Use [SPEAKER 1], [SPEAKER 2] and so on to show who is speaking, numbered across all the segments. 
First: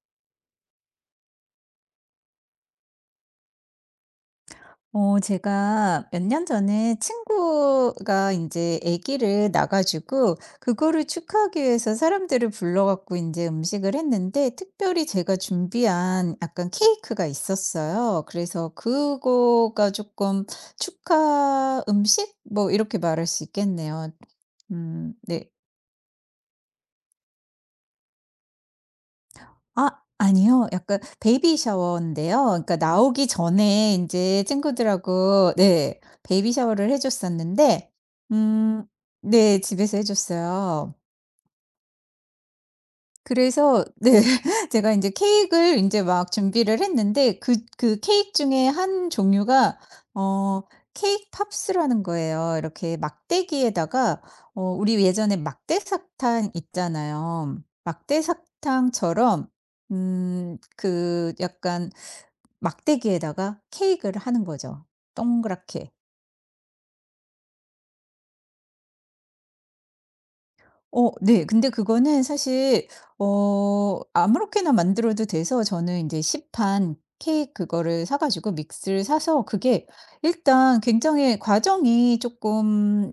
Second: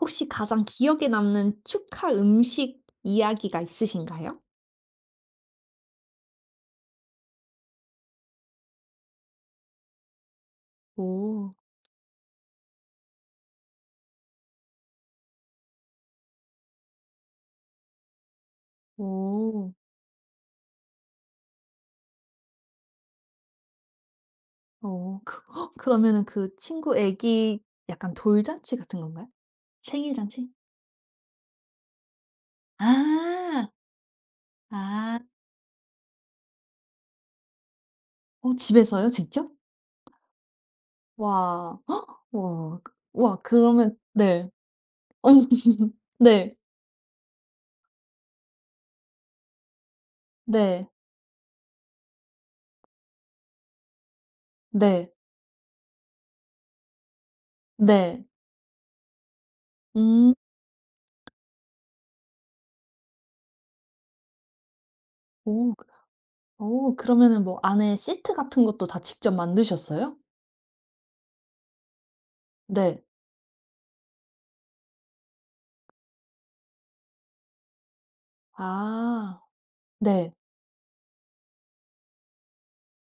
[SPEAKER 1] 혹시 가장 기억에 남는 축하 음식 이야기가 있으신가요?
[SPEAKER 2] 제가 몇 년 전에 친구가 이제 아기를 낳아 가지고 그거를
[SPEAKER 1] 오.
[SPEAKER 2] 축하하기 위해서 사람들을 불러 갖고 이제 음식을 했는데 특별히 제가 준비한 약간 케이크가 있었어요. 그래서
[SPEAKER 1] 오.
[SPEAKER 2] 그거가 조금 축하 음식? 뭐 이렇게 말할 수 있겠네요.
[SPEAKER 1] 어.
[SPEAKER 2] 네.
[SPEAKER 1] 헉, 그러면은 그 친구 애기 약간 돌잔치 같은 건가요?
[SPEAKER 2] 아
[SPEAKER 1] 생일 잔치?
[SPEAKER 2] 아니요. 약간 베이비 샤워인데요. 그러니까 나오기
[SPEAKER 1] 아.
[SPEAKER 2] 전에 인제
[SPEAKER 1] 아.
[SPEAKER 2] 친구들하고 네 베이비 샤워를 해 줬었는데
[SPEAKER 1] 어,
[SPEAKER 2] 음
[SPEAKER 1] 집에서요? 직접?
[SPEAKER 2] 네, 집에서 해 줬어요.
[SPEAKER 1] 와. 헉, 와. 와
[SPEAKER 2] 그래서
[SPEAKER 1] 그러면
[SPEAKER 2] 네.
[SPEAKER 1] 네.
[SPEAKER 2] 제가 이제
[SPEAKER 1] 어,
[SPEAKER 2] 케이크를 이 제 막
[SPEAKER 1] 네.
[SPEAKER 2] 준비를 했는데 그 그케크 중에 한 종류가 어
[SPEAKER 1] 네.
[SPEAKER 2] 케크 팝스라는 거예요. 이렇게 막대기에다가 우리
[SPEAKER 1] 네.
[SPEAKER 2] 예전에 막대 사탕 있잖아요. 막대
[SPEAKER 1] 네.
[SPEAKER 2] 사탕처럼
[SPEAKER 1] 음.
[SPEAKER 2] 그 약간 막대기에다가 케이크를 하는 거죠,
[SPEAKER 1] 오.
[SPEAKER 2] 동그랗게.
[SPEAKER 1] 오, 그러면은 뭐 안에 시트 같은 것도 다 직접 만드셨어요?
[SPEAKER 2] 네. 근데 그거는 사실
[SPEAKER 1] 네.
[SPEAKER 2] 아무렇게나 만들어도 돼서 저는 이제 시판 케이크 그거를 사 가지고 믹스를
[SPEAKER 1] 아.
[SPEAKER 2] 사서 그게
[SPEAKER 1] 네.
[SPEAKER 2] 일단 굉장히 과정이 조금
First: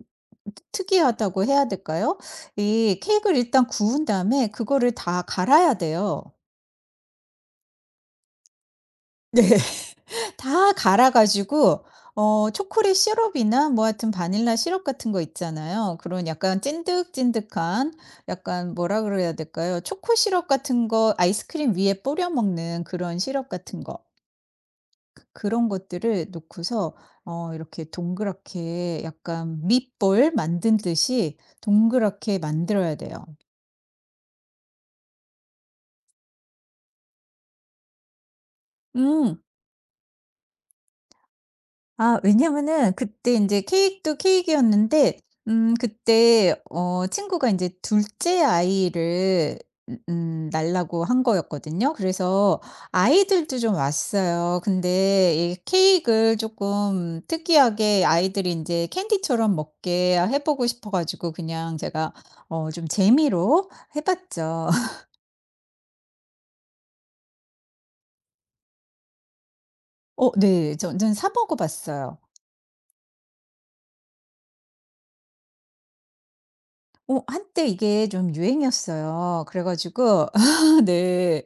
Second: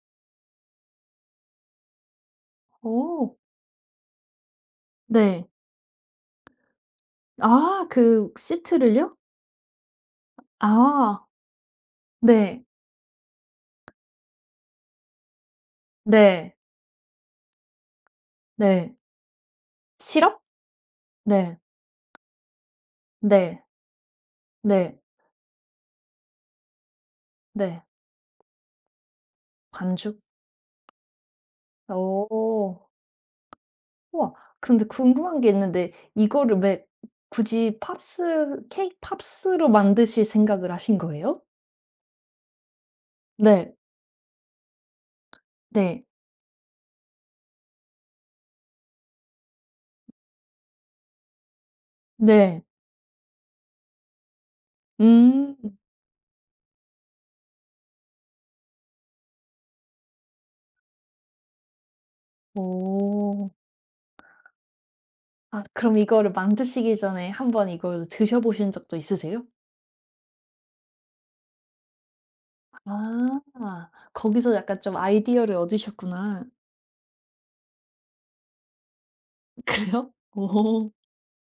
[SPEAKER 2] 특이하다고 해야 될까요? 이
[SPEAKER 1] 오,
[SPEAKER 2] 케이크를 일단 구운 다음에 그거를 다
[SPEAKER 1] 네.
[SPEAKER 2] 갈아야 돼요.
[SPEAKER 1] 아, 그 시트를요?
[SPEAKER 2] 네. 다 갈아
[SPEAKER 1] 아,
[SPEAKER 2] 가지고
[SPEAKER 1] 네.
[SPEAKER 2] 초콜릿 시럽이나 뭐 하여튼 바닐라 시럽 같은 거 있잖아요. 그런
[SPEAKER 1] 네.
[SPEAKER 2] 약간 찐득찐득한 약간
[SPEAKER 1] 네.
[SPEAKER 2] 뭐라 그래야 될까요? 초코
[SPEAKER 1] 시럽?
[SPEAKER 2] 시럽 같은 거,
[SPEAKER 1] 네.
[SPEAKER 2] 아이스크림 위에 뿌려 먹는 그런 시럽
[SPEAKER 1] 네.
[SPEAKER 2] 같은 거.
[SPEAKER 1] 네.
[SPEAKER 2] 그런 것들을 놓고서
[SPEAKER 1] 네.
[SPEAKER 2] 이렇게 동그랗게 약간
[SPEAKER 1] 반죽?
[SPEAKER 2] 밑볼 만든 듯이 동그랗게
[SPEAKER 1] 어.
[SPEAKER 2] 만들어야 돼요.
[SPEAKER 1] 우와. 근데 궁금한 게 있는데 이거를 왜 굳이 팝스 케이크
[SPEAKER 2] 음.
[SPEAKER 1] 팝스로 만드실 생각을 하신 거예요?
[SPEAKER 2] 아, 왜냐면은 그때 인제
[SPEAKER 1] 네.
[SPEAKER 2] 케이크도 케이크였는데
[SPEAKER 1] 네.
[SPEAKER 2] 그때 친구가 인제 둘째 아이를 낳으려고 한 거였거든요.
[SPEAKER 1] 네.
[SPEAKER 2] 그래서 아이들도 좀 왔어요. 근데
[SPEAKER 1] 음.
[SPEAKER 2] 이 케이크를 쪼끔 특이하게 아이들이 인제 캔디처럼 먹게 해 보고 싶어 가지고 그냥 제가 좀
[SPEAKER 1] 오.
[SPEAKER 2] 재미로 해 봤죠.
[SPEAKER 1] 아, 그럼 이거를 만드시기 전에 한번 이걸 드셔 보신 적도 있으세요?
[SPEAKER 2] 네. 저는 사 먹어 봤어요.
[SPEAKER 1] 아, 거기서 약간 좀 아이디어를 얻으셨구나.
[SPEAKER 2] 한때 이게 좀 유행이었어요. 그래
[SPEAKER 1] 그래요?
[SPEAKER 2] 가지고
[SPEAKER 1] 오.
[SPEAKER 2] 네.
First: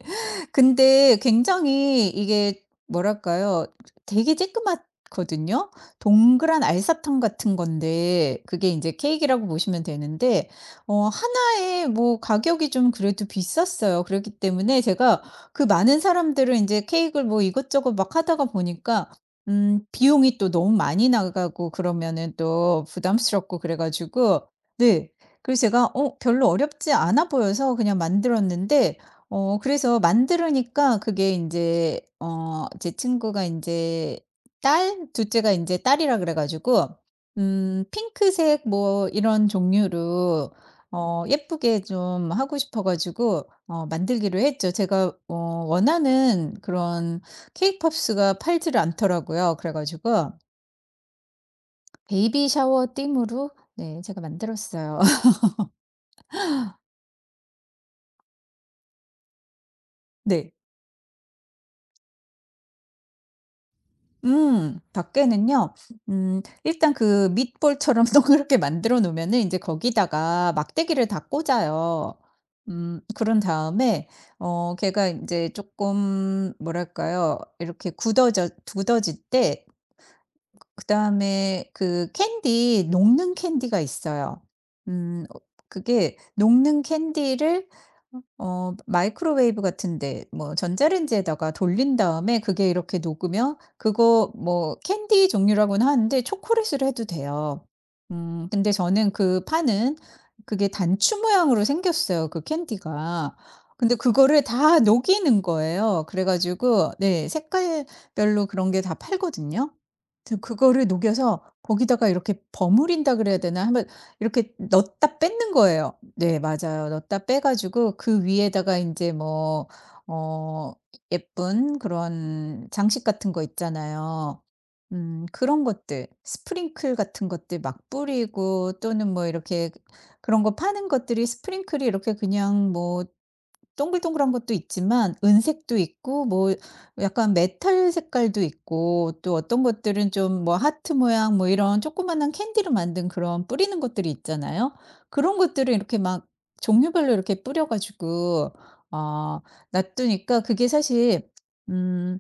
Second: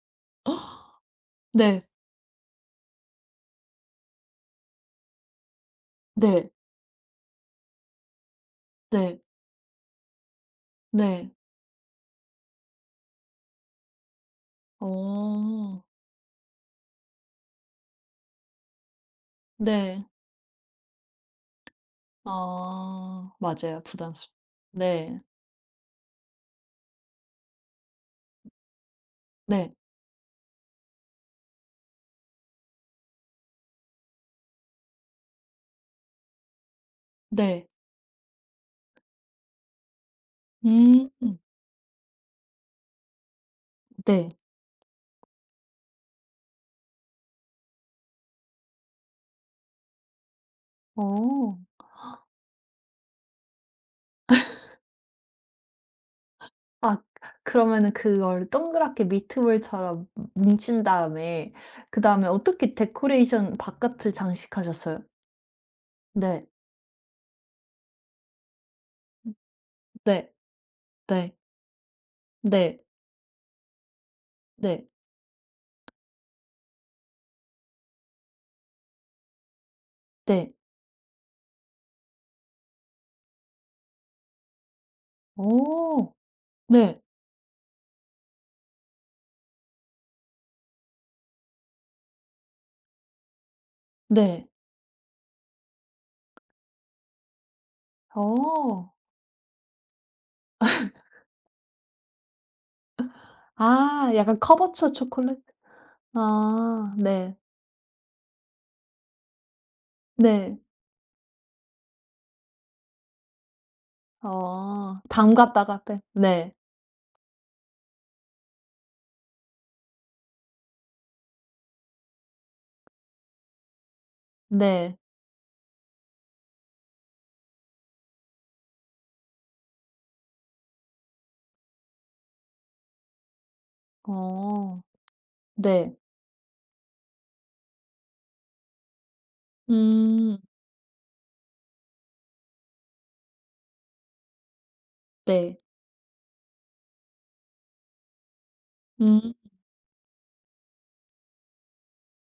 [SPEAKER 2] 근데
[SPEAKER 1] 네.
[SPEAKER 2] 굉장히 이게 뭐랄까요? 되게 쬐끄맣거든요.
[SPEAKER 1] 네.
[SPEAKER 2] 동그란 알사탕 같은 건데 그게 이제
[SPEAKER 1] 네.
[SPEAKER 2] 케이크라고 보시면 되는데
[SPEAKER 1] 네.
[SPEAKER 2] 하나에 뭐 가격이 좀 그래도 비쌌어요. 그렇기 때문에 제가 그
[SPEAKER 1] 어.
[SPEAKER 2] 많은 사람들을 이제 케이크를 뭐 이것저것 막 하다가 보니까
[SPEAKER 1] 네.
[SPEAKER 2] 비용이 또 너무 많이 나가고 그러면은 또
[SPEAKER 1] 아,
[SPEAKER 2] 부담스럽고 그래
[SPEAKER 1] 맞아요. 부담스러
[SPEAKER 2] 가지고 네.
[SPEAKER 1] 네.
[SPEAKER 2] 그래서 제가 별로 어렵지 않아 보여서 그냥 만들었는데
[SPEAKER 1] 네.
[SPEAKER 2] 그래서 만들으니까 그게 이제 제 친구가 이제 딸 둘째가 이제 딸이라 그래 가지고
[SPEAKER 1] 네.
[SPEAKER 2] 핑크색 뭐 이런 종류로
[SPEAKER 1] 음.
[SPEAKER 2] 예쁘게 좀 하고 싶어 가지고
[SPEAKER 1] 네.
[SPEAKER 2] 만들기로 했죠. 제가 원하는 그런 케이 팝스가 팔지를 않더라고요. 그래 가지고
[SPEAKER 1] 어.
[SPEAKER 2] 베이비 샤워 띠으로 네, 제가 만들었어요.
[SPEAKER 1] 아, 그러면은 그걸 동그랗게 미트볼처럼
[SPEAKER 2] 네.
[SPEAKER 1] 뭉친 다음에 그다음에 어떻게 데코레이션 바깥을
[SPEAKER 2] 음.
[SPEAKER 1] 장식하셨어요?
[SPEAKER 2] 밖에는요
[SPEAKER 1] 네.
[SPEAKER 2] 일단 그 밑볼처럼 동그랗게 만들어 놓으면은 이제
[SPEAKER 1] 네.
[SPEAKER 2] 거기다가 막대기를 다
[SPEAKER 1] 네.
[SPEAKER 2] 꽂아요.
[SPEAKER 1] 네.
[SPEAKER 2] 그런 다음에
[SPEAKER 1] 네.
[SPEAKER 2] 걔가 이제 조금 뭐랄까요? 이렇게 굳어져 굳어질 때
[SPEAKER 1] 네.
[SPEAKER 2] 그다음에 그 캔디, 녹는 캔디가 있어요. 음 어
[SPEAKER 1] 어.
[SPEAKER 2] 그게 녹는
[SPEAKER 1] 네.
[SPEAKER 2] 캔디를 마이크로웨이브 같은 데, 뭐 전자레인지에다가 돌린 다음에 그게 이렇게 녹으면 그거
[SPEAKER 1] 네.
[SPEAKER 2] 뭐 캔디 종류라고는 하는데 초콜릿으로 해도 돼요. 근데
[SPEAKER 1] 어.
[SPEAKER 2] 저는 그 파는 그게 단추 모양으로 생겼어요, 그 캔디가. 근데
[SPEAKER 1] 아, 약간
[SPEAKER 2] 그거를 다
[SPEAKER 1] 커버처 초콜릿?
[SPEAKER 2] 녹이는 거예요. 그래 가지고
[SPEAKER 1] 아,
[SPEAKER 2] 네,
[SPEAKER 1] 네.
[SPEAKER 2] 색깔별로 그런 게 다 팔거든요. 저
[SPEAKER 1] 네.
[SPEAKER 2] 그거를 녹여서 거기다가 이렇게 버무린다 그래야 되나? 한번 이렇게
[SPEAKER 1] 어,
[SPEAKER 2] 넣었다 뺏는
[SPEAKER 1] 담갔다가
[SPEAKER 2] 거예요.
[SPEAKER 1] 뺀.
[SPEAKER 2] 네,
[SPEAKER 1] 네.
[SPEAKER 2] 맞아요. 넣었다 빼 가지고 그 위에다가 인제 뭐 어 예쁜 그런 장식 같은 거 있잖아요.
[SPEAKER 1] 네.
[SPEAKER 2] 그런 것들 스프링클 같은 것들 막 뿌리고, 또는 뭐 이렇게 그런 거 파는 것들이, 스프링클이 이렇게 그냥 뭐 동글동글한 것도
[SPEAKER 1] 어.
[SPEAKER 2] 있지만 은색도
[SPEAKER 1] 네.
[SPEAKER 2] 있고, 뭐 약간 메탈 색깔도 있고, 또 어떤 것들은
[SPEAKER 1] 음.
[SPEAKER 2] 좀 뭐 하트 모양 뭐 이런 조그마한 캔디로 만든 그런 뿌리는 것들이 있잖아요. 그런
[SPEAKER 1] 네.
[SPEAKER 2] 것들을 이렇게 막 종류별로 이렇게 뿌려 가지고
[SPEAKER 1] 음.
[SPEAKER 2] 어 놔두니까 그게 사실 음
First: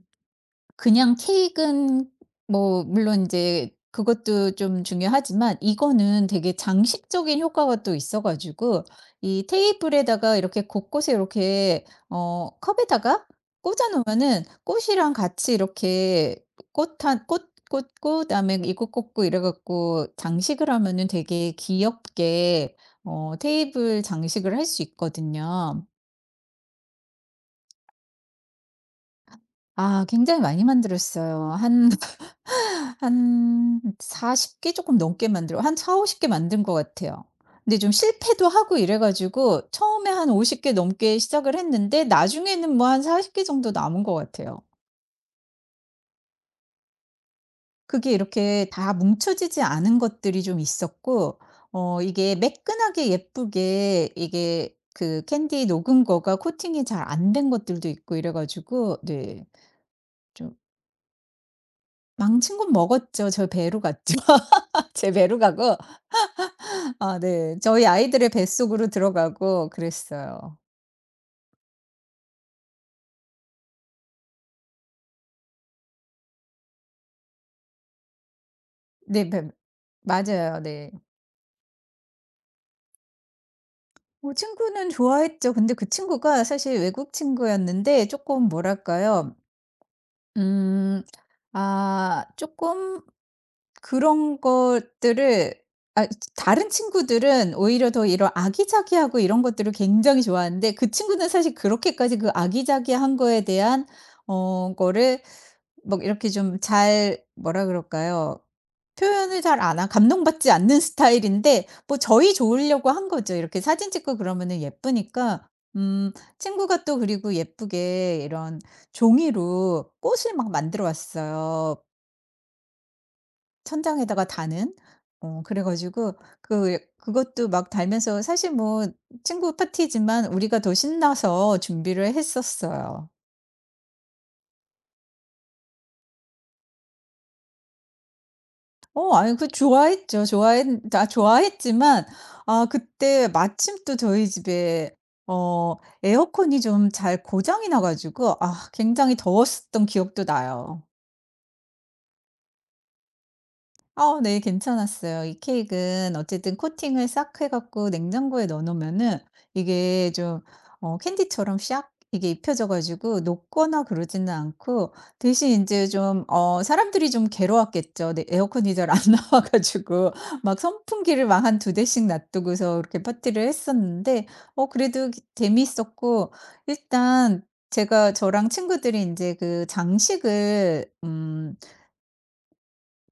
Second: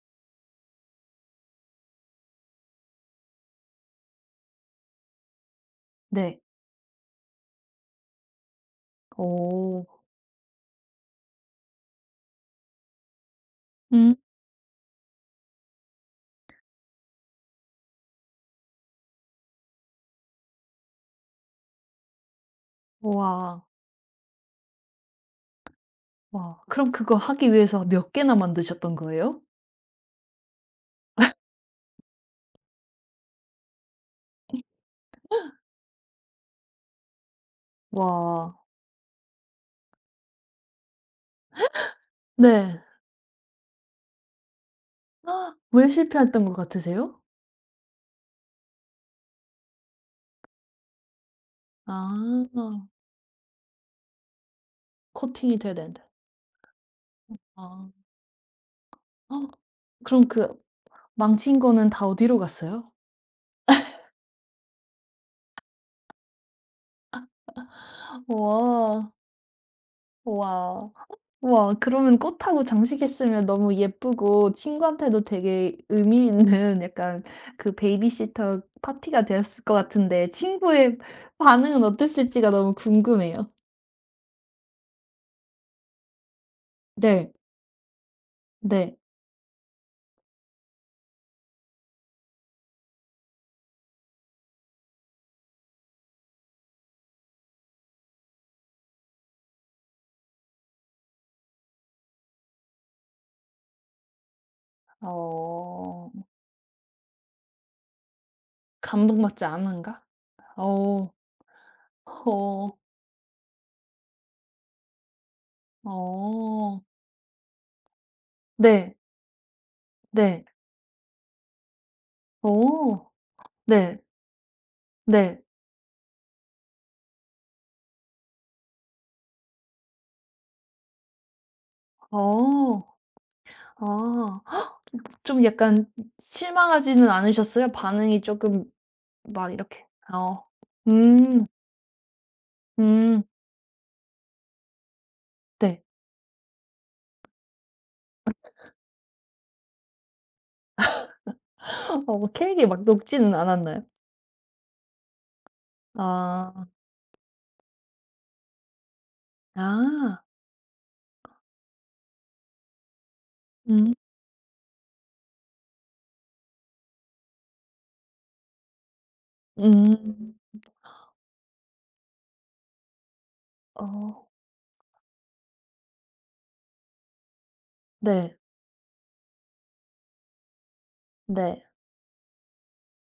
[SPEAKER 2] 그냥 케익은 뭐 물론 이제 그것도 좀 중요하지만, 이거는
[SPEAKER 1] 네.
[SPEAKER 2] 되게 장식적인 효과가 또 있어 가지고 이
[SPEAKER 1] 오.
[SPEAKER 2] 테이블에다가 이렇게 곳곳에 이렇게 컵에다가 꽂아
[SPEAKER 1] 음.
[SPEAKER 2] 놓으면은, 꽃이랑 같이 이렇게 꽃 한 꽃 꽂고 그다음에 이거 꽂고 이래 갖고 장식을 하면은 되게 귀엽게
[SPEAKER 1] 와.
[SPEAKER 2] 테이블 장식을 할 수 있거든요.
[SPEAKER 1] 와. 그럼 그거 하기 위해서 몇 개나 만드셨던 거예요?
[SPEAKER 2] 아, 굉장히 많이 만들었어요. 한 한 40개 조금 넘게 만들어, 한 40-50개 만든 것 같아요. 근데 좀 실패도
[SPEAKER 1] 와.
[SPEAKER 2] 하고 이래 가지고 처음에 한 50개 넘게 시작을 했는데, 나중에는
[SPEAKER 1] 네.
[SPEAKER 2] 뭐 한 40개 정도 남은 것 같아요.
[SPEAKER 1] 왜 실패했던 것 같으세요?
[SPEAKER 2] 그게 이렇게 다 뭉쳐지지 않은 것들이 좀 있었고 이게
[SPEAKER 1] 아.
[SPEAKER 2] 매끈하게 예쁘게, 이게 그
[SPEAKER 1] 코팅이
[SPEAKER 2] 캔디
[SPEAKER 1] 돼야 되는데.
[SPEAKER 2] 녹은 거가 코팅이 잘 안 된 것들도
[SPEAKER 1] 아.
[SPEAKER 2] 있고 이래 가지고 네,
[SPEAKER 1] 그럼
[SPEAKER 2] 좀.
[SPEAKER 1] 그 망친 거는 다 어디로
[SPEAKER 2] 망친 건
[SPEAKER 1] 갔어요?
[SPEAKER 2] 먹었죠. 저 배로 갔죠. 제 배로 가고, 아 네. 저희 아이들의 뱃속으로
[SPEAKER 1] 우와.
[SPEAKER 2] 들어가고 그랬어요.
[SPEAKER 1] 우와. 우와, 그러면 꽃하고 장식했으면 너무 예쁘고 친구한테도 되게 의미 있는 약간 그 베이비시터 파티가
[SPEAKER 2] 네 뱀
[SPEAKER 1] 되었을 것 같은데
[SPEAKER 2] 맞아요. 네.
[SPEAKER 1] 친구의 반응은 어땠을지가 너무 궁금해요.
[SPEAKER 2] 뭐 친구는 좋아했죠. 근데 그 친구가 사실 외국
[SPEAKER 1] 네.
[SPEAKER 2] 친구였는데 쪼끔
[SPEAKER 1] 네.
[SPEAKER 2] 뭐랄까요? 음. 아 조금 그런 것들을 아 다른 친구들은 오히려 더 이런 아기자기하고 이런 것들을 굉장히 좋아하는데 그 친구는 사실 그렇게까지 그 아기자기한 거에 대한 거를 막
[SPEAKER 1] 어.
[SPEAKER 2] 이렇게 좀 잘 뭐라 그럴까요? 표현을
[SPEAKER 1] 감동받지
[SPEAKER 2] 잘 안 하
[SPEAKER 1] 않은가?
[SPEAKER 2] 감동받지 않는
[SPEAKER 1] 어.
[SPEAKER 2] 스타일인데, 뭐 저희
[SPEAKER 1] 어.
[SPEAKER 2] 좋으려고 한 거죠. 이렇게 사진 찍고 그러면은 예쁘니까. 음
[SPEAKER 1] 어.
[SPEAKER 2] 친구가 또 그리고 예쁘게 이런
[SPEAKER 1] 네.
[SPEAKER 2] 종이로 꽃을
[SPEAKER 1] 네.
[SPEAKER 2] 막 만들어 왔어요,
[SPEAKER 1] 오. 네.
[SPEAKER 2] 천장에다가 다는.
[SPEAKER 1] 네.
[SPEAKER 2] 그래 가지고 그 그것도 막 달면서, 사실 뭐 친구 파티지만 우리가 더 신나서 준비를
[SPEAKER 1] 어.
[SPEAKER 2] 했었어요.
[SPEAKER 1] 아. 좀 약간 실망하지는 않으셨어요? 반응이 조금
[SPEAKER 2] 아니, 그
[SPEAKER 1] 막 이렇게.
[SPEAKER 2] 좋아했죠.
[SPEAKER 1] 어.
[SPEAKER 2] 좋아했 아
[SPEAKER 1] 음.
[SPEAKER 2] 좋아했지만 아
[SPEAKER 1] 음.
[SPEAKER 2] 그때 마침 또 저희 집에 어
[SPEAKER 1] 네.
[SPEAKER 2] 에어컨이 좀 잘 고장이 나 가지고 아, 굉장히 더웠었던 기억도 나요.
[SPEAKER 1] 어, 뭐 케익이 막 녹지는 않았나요?
[SPEAKER 2] 네, 괜찮았어요. 이 케익은 어쨌든
[SPEAKER 1] 아.
[SPEAKER 2] 코팅을 싹 해 갖고 냉장고에 넣어 놓으면은 이게
[SPEAKER 1] 아.
[SPEAKER 2] 좀 캔디처럼 샥 이게 입혀져 가지고 녹거나
[SPEAKER 1] 음.
[SPEAKER 2] 그러지는 않고, 대신 이제 좀 사람들이 좀 괴로웠겠죠. 네, 에어컨이 잘 안 나와 가지고
[SPEAKER 1] 음.
[SPEAKER 2] 막 선풍기를 막 한 두 대씩 놔두고서 이렇게 파티를 했었는데,
[SPEAKER 1] 어.
[SPEAKER 2] 그래도 기 재미있었고 일단 제가,
[SPEAKER 1] 네.
[SPEAKER 2] 저랑 친구들이 이제 그 장식을
[SPEAKER 1] 네.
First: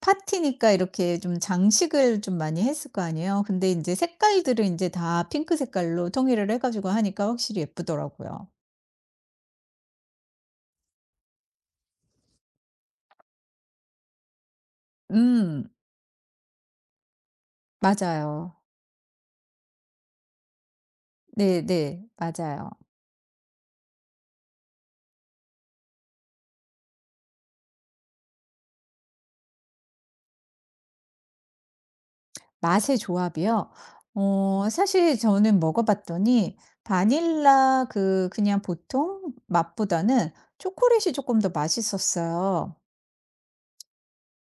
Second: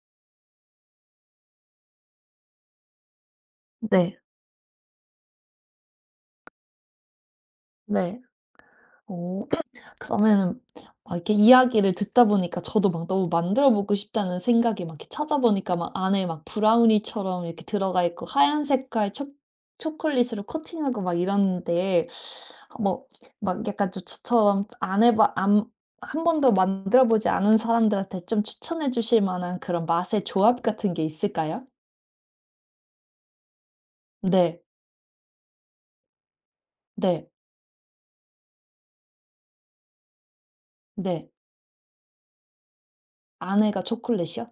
[SPEAKER 2] 파티니까 이렇게 좀 장식을 좀 많이 했을 거 아니에요. 근데 인제
[SPEAKER 1] 네.
[SPEAKER 2] 색깔들을 인제 다 핑크 색깔로 통일을 해 가지고 하니까 확실히
[SPEAKER 1] 네.
[SPEAKER 2] 예쁘더라고요.
[SPEAKER 1] 어. 그다음에는 막 이렇게 이야기를 듣다 보니까 저도 막 너무 만들어 보고 싶다는 생각이 막. 이렇게
[SPEAKER 2] 음.
[SPEAKER 1] 찾아보니까 막 안에 막 브라우니처럼 이렇게 들어가 있고
[SPEAKER 2] 맞아요.
[SPEAKER 1] 하얀 색깔 초 초콜릿으로 코팅하고 막
[SPEAKER 2] 네네,
[SPEAKER 1] 이러는데
[SPEAKER 2] 맞아요.
[SPEAKER 1] 뭐 막 약간 저처럼 안 한 번도 만들어 보지 않은 사람들한테 좀 추천해 주실 만한 그런 맛의 조합 같은 게 있을까요?
[SPEAKER 2] 맛의 조합이요?
[SPEAKER 1] 네.
[SPEAKER 2] 사실 저는 먹어 봤더니
[SPEAKER 1] 네.
[SPEAKER 2] 바닐라 그 그냥 보통 맛보다는 초콜릿이
[SPEAKER 1] 네.
[SPEAKER 2] 쪼끔 더 맛있었어요.
[SPEAKER 1] 안에가 초콜릿이요?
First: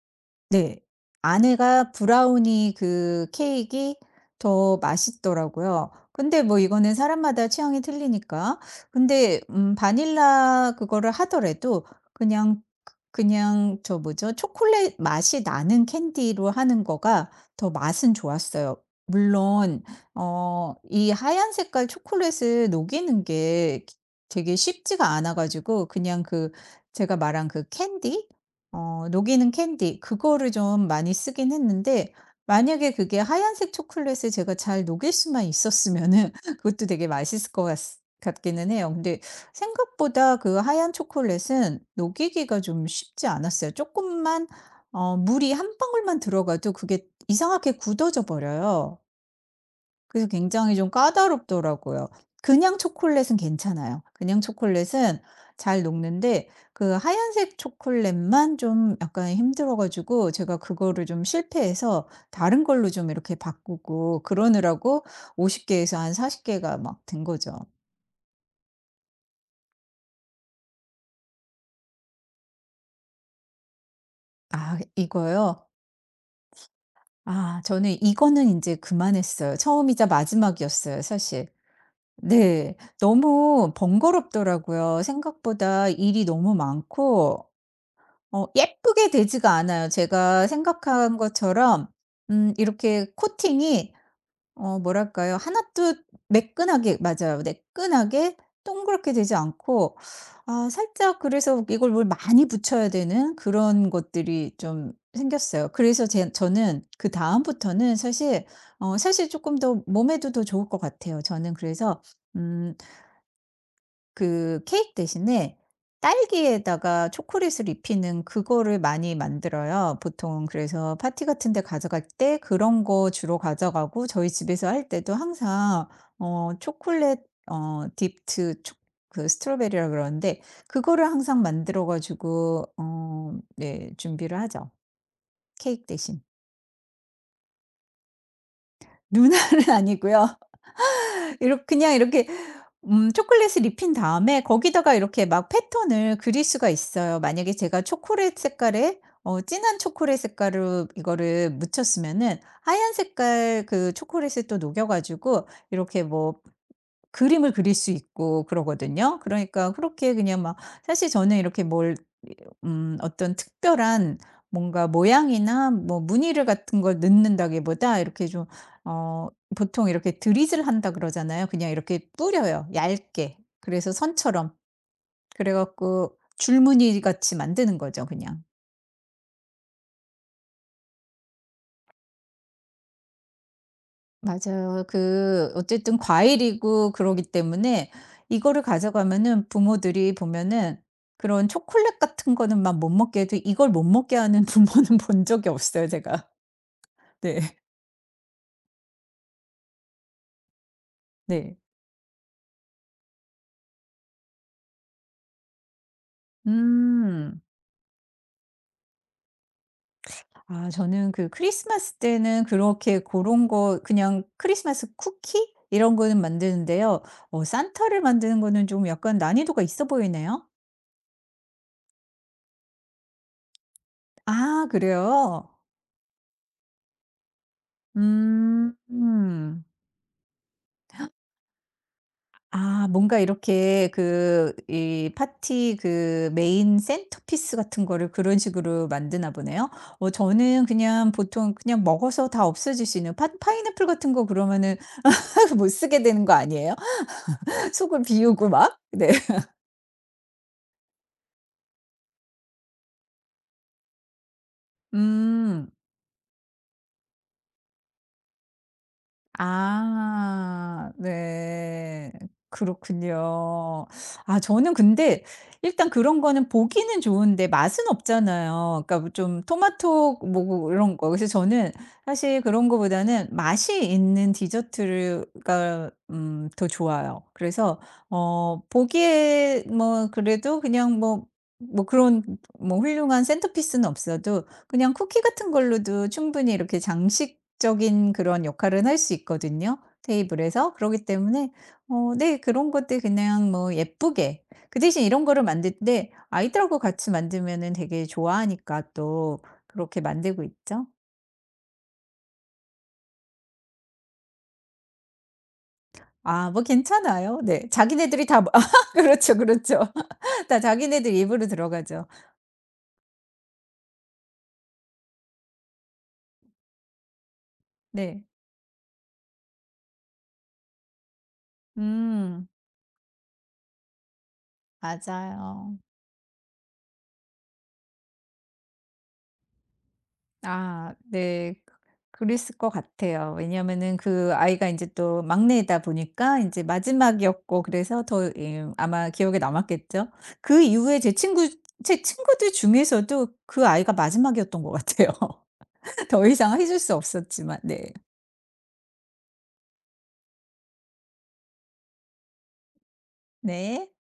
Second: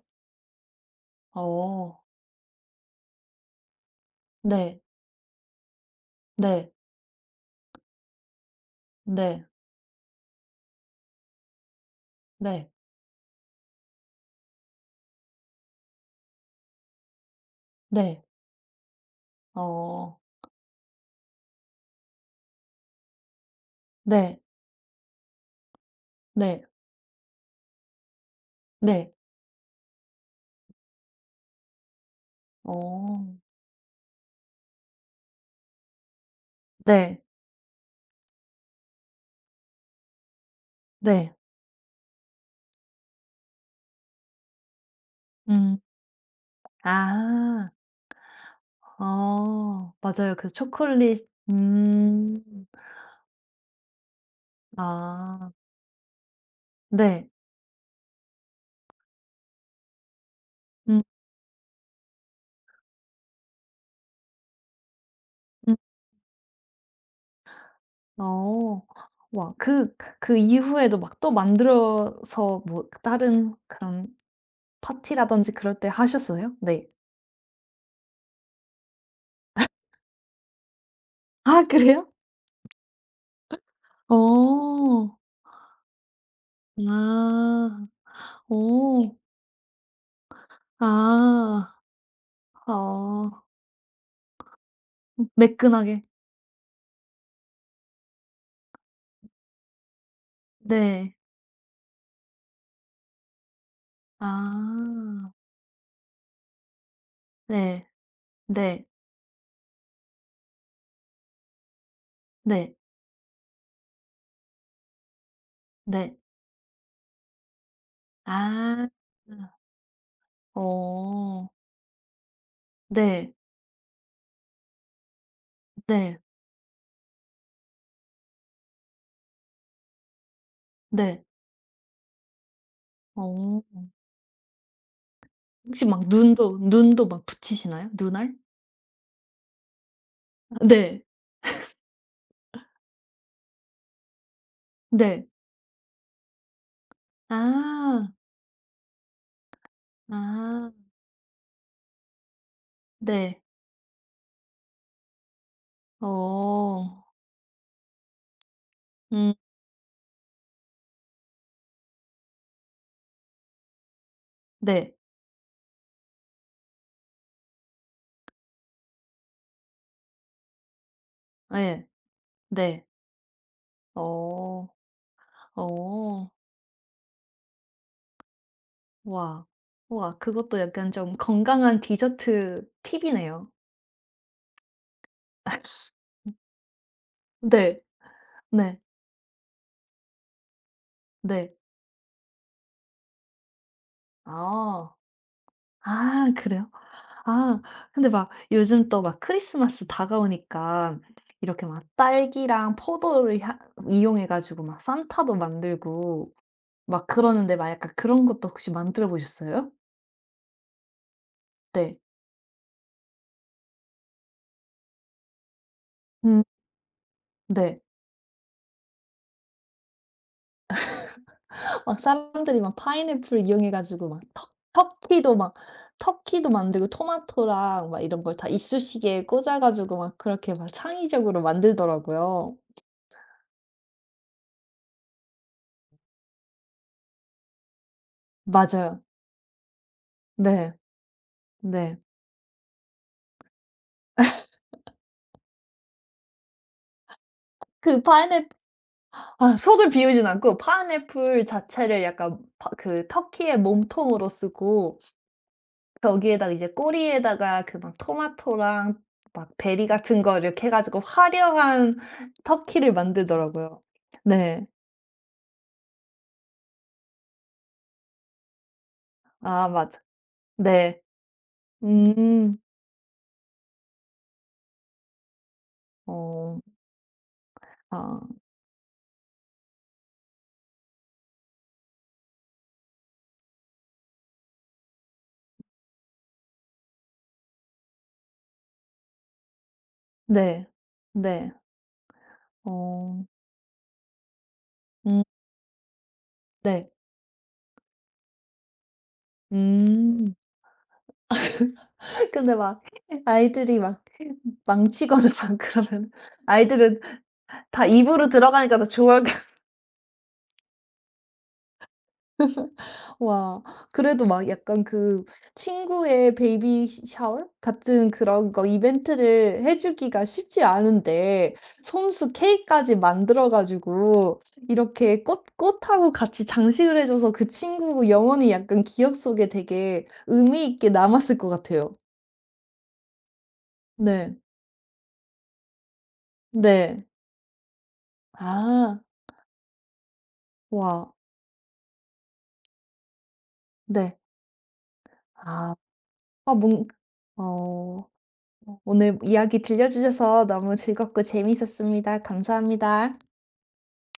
[SPEAKER 2] 네. 아내가
[SPEAKER 1] 어.
[SPEAKER 2] 브라우니 그케크이더
[SPEAKER 1] 네.
[SPEAKER 2] 맛있더라고요. 근데 뭐
[SPEAKER 1] 네.
[SPEAKER 2] 이거는 사람마다 취향이 틀리니까. 근데
[SPEAKER 1] 네.
[SPEAKER 2] 바닐라 그거를 하더라도 그냥
[SPEAKER 1] 네.
[SPEAKER 2] 그 그냥 저 뭐죠? 초콜릿 맛이 나는 캔디로 하는 거가 더 맛은
[SPEAKER 1] 네.
[SPEAKER 2] 좋았어요. 물론
[SPEAKER 1] 어.
[SPEAKER 2] 이 하얀 색깔 초콜릿을 녹이는 게
[SPEAKER 1] 네.
[SPEAKER 2] 되게 쉽지가 않아 가지고 그냥 그
[SPEAKER 1] 네.
[SPEAKER 2] 제가 말한 그 캔디?
[SPEAKER 1] 네.
[SPEAKER 2] 녹이는 캔디, 그거를 좀 많이 쓰긴 했는데, 만약에 그게
[SPEAKER 1] 어.
[SPEAKER 2] 하얀색 초콜릿을 제가 잘 녹일 수만 있었으면은 그것도 되게
[SPEAKER 1] 네.
[SPEAKER 2] 맛있을 것 같 같기는 해요. 근데 생각보다 그 하얀
[SPEAKER 1] 네.
[SPEAKER 2] 초콜릿은 녹이기가 좀 쉽지 않았어요. 조금만 물이 한
[SPEAKER 1] 음.
[SPEAKER 2] 방울만 들어가도 그게
[SPEAKER 1] 아.
[SPEAKER 2] 이상하게 굳어져 버려요.
[SPEAKER 1] 어.
[SPEAKER 2] 그래서
[SPEAKER 1] 맞아요. 그
[SPEAKER 2] 굉장히 좀
[SPEAKER 1] 초콜릿.
[SPEAKER 2] 까다롭더라고요.
[SPEAKER 1] 음.
[SPEAKER 2] 그냥 초콜릿은 괜찮아요. 그냥 초콜릿은
[SPEAKER 1] 아.
[SPEAKER 2] 잘 녹는데, 그
[SPEAKER 1] 네.
[SPEAKER 2] 하얀색 초콜릿만 좀 약간 힘들어 가지고 제가
[SPEAKER 1] 음.
[SPEAKER 2] 그거를 좀 실패해서 다른 걸로 좀 이렇게 바꾸고 그러느라고 50
[SPEAKER 1] 음.
[SPEAKER 2] 개에서 한 40 개가 막 된 거죠.
[SPEAKER 1] 어. 와, 그 이후에도 막 또 만들어서 뭐 다른 그런
[SPEAKER 2] 아,
[SPEAKER 1] 파티라든지
[SPEAKER 2] 이거요?
[SPEAKER 1] 그럴 때 하셨어요? 네.
[SPEAKER 2] 아 저는 이거는 인제 그만했어요. 처음이자 마지막이었어요, 사실.
[SPEAKER 1] 아, 그래요?
[SPEAKER 2] 네. 너무 번거롭더라고요.
[SPEAKER 1] 어.
[SPEAKER 2] 생각보다 일이 너무 많고
[SPEAKER 1] 아.
[SPEAKER 2] 예쁘게
[SPEAKER 1] 어.
[SPEAKER 2] 되지가 않아요. 제가 생각한
[SPEAKER 1] 아.
[SPEAKER 2] 것처럼 이렇게
[SPEAKER 1] 어.
[SPEAKER 2] 코팅이 뭐랄까요? 하나도
[SPEAKER 1] 매끈하게.
[SPEAKER 2] 매끈하게 맞아요. 매끈하게 동그랗게 되지 않고, 아
[SPEAKER 1] 네.
[SPEAKER 2] 살짝, 그래서 이걸 뭘 많이 붙여야 되는 그런 것들이 좀
[SPEAKER 1] 아.
[SPEAKER 2] 생겼어요. 그래서 제 저는
[SPEAKER 1] 네.
[SPEAKER 2] 그다음부터는 사실
[SPEAKER 1] 네.
[SPEAKER 2] 사실 조금 더 몸에도 더 좋을 것 같아요. 저는 그래서
[SPEAKER 1] 네.
[SPEAKER 2] 음 그 케이크 대신에
[SPEAKER 1] 네.
[SPEAKER 2] 딸기에다가 초콜릿을 입히는 그거를
[SPEAKER 1] 아.
[SPEAKER 2] 많이 만들어요. 보통 그래서 파티
[SPEAKER 1] 어.
[SPEAKER 2] 같은 데 가져갈 때 그런 거
[SPEAKER 1] 네.
[SPEAKER 2] 주로 가져가고, 저희 집에서 할 때도 항상
[SPEAKER 1] 네.
[SPEAKER 2] 어 초콜릿 어 디프트 초 그 스트로베리라 그러는데, 그거를
[SPEAKER 1] 네.
[SPEAKER 2] 항상 만들어 가지고
[SPEAKER 1] 어.
[SPEAKER 2] 네, 준비를 하죠,
[SPEAKER 1] 혹시
[SPEAKER 2] 케이크
[SPEAKER 1] 막
[SPEAKER 2] 대신.
[SPEAKER 1] 눈도 막 붙이시나요? 눈알?
[SPEAKER 2] 누나는 아니고요.
[SPEAKER 1] 아, 네.
[SPEAKER 2] 이렇 그냥 이렇게 초콜릿을 입힌 다음에 거기다가 이렇게
[SPEAKER 1] 네.
[SPEAKER 2] 막 패턴을 그릴 수가 있어요. 만약에 제가
[SPEAKER 1] 아.
[SPEAKER 2] 초콜릿 색깔에 진한 초콜릿
[SPEAKER 1] 아.
[SPEAKER 2] 색깔로 이거를 묻혔으면은 하얀
[SPEAKER 1] 네.
[SPEAKER 2] 색깔 그 초콜릿을 또 녹여 가지고 이렇게 뭐
[SPEAKER 1] 어.
[SPEAKER 2] 그림을 그릴 수 있고 그러거든요.
[SPEAKER 1] 음.
[SPEAKER 2] 그러니까 그렇게 그냥 막 사실 저는 이렇게 뭘 어떤 특별한 뭔가
[SPEAKER 1] 네.
[SPEAKER 2] 모양이나 뭐 무늬를 같은 걸 넣는다기보다 이렇게 좀 어 보통 이렇게 드리즐 한다 그러잖아요. 그냥
[SPEAKER 1] 네,
[SPEAKER 2] 이렇게 뿌려요,
[SPEAKER 1] 네.
[SPEAKER 2] 얇게. 그래서 선처럼.
[SPEAKER 1] 어.
[SPEAKER 2] 그래 갖고
[SPEAKER 1] 어.
[SPEAKER 2] 줄무늬 같이 만드는 거죠, 그냥.
[SPEAKER 1] 와. 와, 그것도 약간 좀 건강한 디저트 팁이네요.
[SPEAKER 2] 맞아요. 그 어쨌든 과일이고 그러기
[SPEAKER 1] 네.
[SPEAKER 2] 때문에 이거를
[SPEAKER 1] 네.
[SPEAKER 2] 가져가면은 부모들이 보면은 그런
[SPEAKER 1] 네.
[SPEAKER 2] 초콜릿 같은 거는 막 못 먹게 해도 이걸 못 먹게 하는
[SPEAKER 1] 아.
[SPEAKER 2] 부모는 본 적이 없어요, 제가.
[SPEAKER 1] 아, 그래요?
[SPEAKER 2] 네.
[SPEAKER 1] 아, 근데 막 요즘 또 막 크리스마스 다가오니까
[SPEAKER 2] 네.
[SPEAKER 1] 이렇게 막 딸기랑 포도를 향 이용해 가지고 막 산타도 만들고 막
[SPEAKER 2] 음.
[SPEAKER 1] 그러는데 막 약간 그런 것도 혹시 만들어 보셨어요?
[SPEAKER 2] 아 저는 그 크리스마스
[SPEAKER 1] 네.
[SPEAKER 2] 때는 그렇게 그런 거 그냥 크리스마스 쿠키 이런 거는
[SPEAKER 1] 음.
[SPEAKER 2] 만드는데요.
[SPEAKER 1] 네.
[SPEAKER 2] 산타를 만드는 거는 좀 약간 난이도가 있어 보이네요.
[SPEAKER 1] 막 사람들이 막 파인애플 이용해 가지고 막 터
[SPEAKER 2] 아
[SPEAKER 1] 터키도
[SPEAKER 2] 그래요?
[SPEAKER 1] 막 터키도 만들고 토마토랑 막 이런 걸 다 이쑤시개에 꽂아
[SPEAKER 2] 음.
[SPEAKER 1] 가지고 막 그렇게 막 창의적으로 만들더라고요.
[SPEAKER 2] 아 뭔가 이렇게 그 이 파티 그 메인 센터피스 같은 거를 그런 식으로
[SPEAKER 1] 맞아요.
[SPEAKER 2] 만드나 보네요. 저는
[SPEAKER 1] 네.
[SPEAKER 2] 그냥 보통 그냥
[SPEAKER 1] 네.
[SPEAKER 2] 먹어서 다 없어질 수 있는 파 파인애플 같은 거 그러면은 못 쓰게 되는 거 아니에요?
[SPEAKER 1] 그
[SPEAKER 2] 속을
[SPEAKER 1] 파인애
[SPEAKER 2] 비우고
[SPEAKER 1] 플.
[SPEAKER 2] 막. 네.
[SPEAKER 1] 아, 속을 비우진 않고 파인애플 자체를 약간 파 그 터키의 몸통으로 쓰고
[SPEAKER 2] 음.
[SPEAKER 1] 거기에다가 이제 꼬리에다가 그 막 토마토랑 막 베리 같은 거 이렇게 해
[SPEAKER 2] 아
[SPEAKER 1] 가지고 화려한
[SPEAKER 2] 네.
[SPEAKER 1] 터키를 만들더라고요.
[SPEAKER 2] 그렇군요. 아
[SPEAKER 1] 네.
[SPEAKER 2] 저는 근데 일단 그런 거는 보기는 좋은데 맛은 없잖아요. 그러니까 뭐좀
[SPEAKER 1] 아, 맞아.
[SPEAKER 2] 토마토 뭐 뭐 이런
[SPEAKER 1] 네.
[SPEAKER 2] 거. 그래서 저는 사실
[SPEAKER 1] 음.
[SPEAKER 2] 그런 거보다는 맛이 있는 디저트가
[SPEAKER 1] 어.
[SPEAKER 2] 더 좋아요. 그래서
[SPEAKER 1] 아,
[SPEAKER 2] 보기에 뭐 그래도 그냥 그런 뭐 훌륭한 센터피스는 없어도 그냥 쿠키 같은 걸로도 충분히 이렇게 장식적인 그런 역할은 할 수 있거든요,
[SPEAKER 1] 네.
[SPEAKER 2] 테이블에서. 그러기
[SPEAKER 1] 네.
[SPEAKER 2] 때문에 네, 그런 것들
[SPEAKER 1] 어.
[SPEAKER 2] 그냥 뭐 예쁘게 그 대신
[SPEAKER 1] 음,
[SPEAKER 2] 이런 거를 만들 때 아이들하고
[SPEAKER 1] 네.
[SPEAKER 2] 같이 만들면은 되게 좋아하니까 또 그렇게
[SPEAKER 1] 음.
[SPEAKER 2] 만들고 있죠.
[SPEAKER 1] 근데 막 아이들이 막 망치거나 막 그러면
[SPEAKER 2] 아 뭐
[SPEAKER 1] 아이들은
[SPEAKER 2] 괜찮아요. 네.
[SPEAKER 1] 다
[SPEAKER 2] 자기네들이
[SPEAKER 1] 입으로
[SPEAKER 2] 다 뭐
[SPEAKER 1] 들어가니까 다 좋아할.
[SPEAKER 2] 그렇죠, 그렇죠. 다 자기네들 입으로 들어가죠.
[SPEAKER 1] 와. 그래도 막 약간 그 친구의 베이비 시 샤워 같은
[SPEAKER 2] 네.
[SPEAKER 1] 그런 거 이벤트를 해 주기가 쉽지 않은데 손수
[SPEAKER 2] 음.
[SPEAKER 1] 케크까지 만들어 가지고 이렇게 꽃
[SPEAKER 2] 맞아요.
[SPEAKER 1] 꽃하고 같이 장식을 해 줘서 그 친구 영원히 약간 기억 속에 되게 의미 있게
[SPEAKER 2] 아
[SPEAKER 1] 남았을 것
[SPEAKER 2] 네. 그,
[SPEAKER 1] 같아요.
[SPEAKER 2] 그랬을 것 같아요. 왜냐면은 그
[SPEAKER 1] 네.
[SPEAKER 2] 아이가 이제 또 막내이다 보니까 이제
[SPEAKER 1] 네.
[SPEAKER 2] 마지막이었고 그래서 더
[SPEAKER 1] 아.
[SPEAKER 2] 아마 기억에 남았겠죠. 그 이후에
[SPEAKER 1] 와.
[SPEAKER 2] 제 친구들 중에서도 그 아이가
[SPEAKER 1] 네.
[SPEAKER 2] 마지막이었던 것 같아요.
[SPEAKER 1] 아.
[SPEAKER 2] 더
[SPEAKER 1] 아
[SPEAKER 2] 이상 해줄
[SPEAKER 1] 뭔
[SPEAKER 2] 수 없었지만. 네.
[SPEAKER 1] 어. 오늘 이야기 들려 주셔서 너무 즐겁고 재미있었습니다. 감사합니다.
[SPEAKER 2] 네.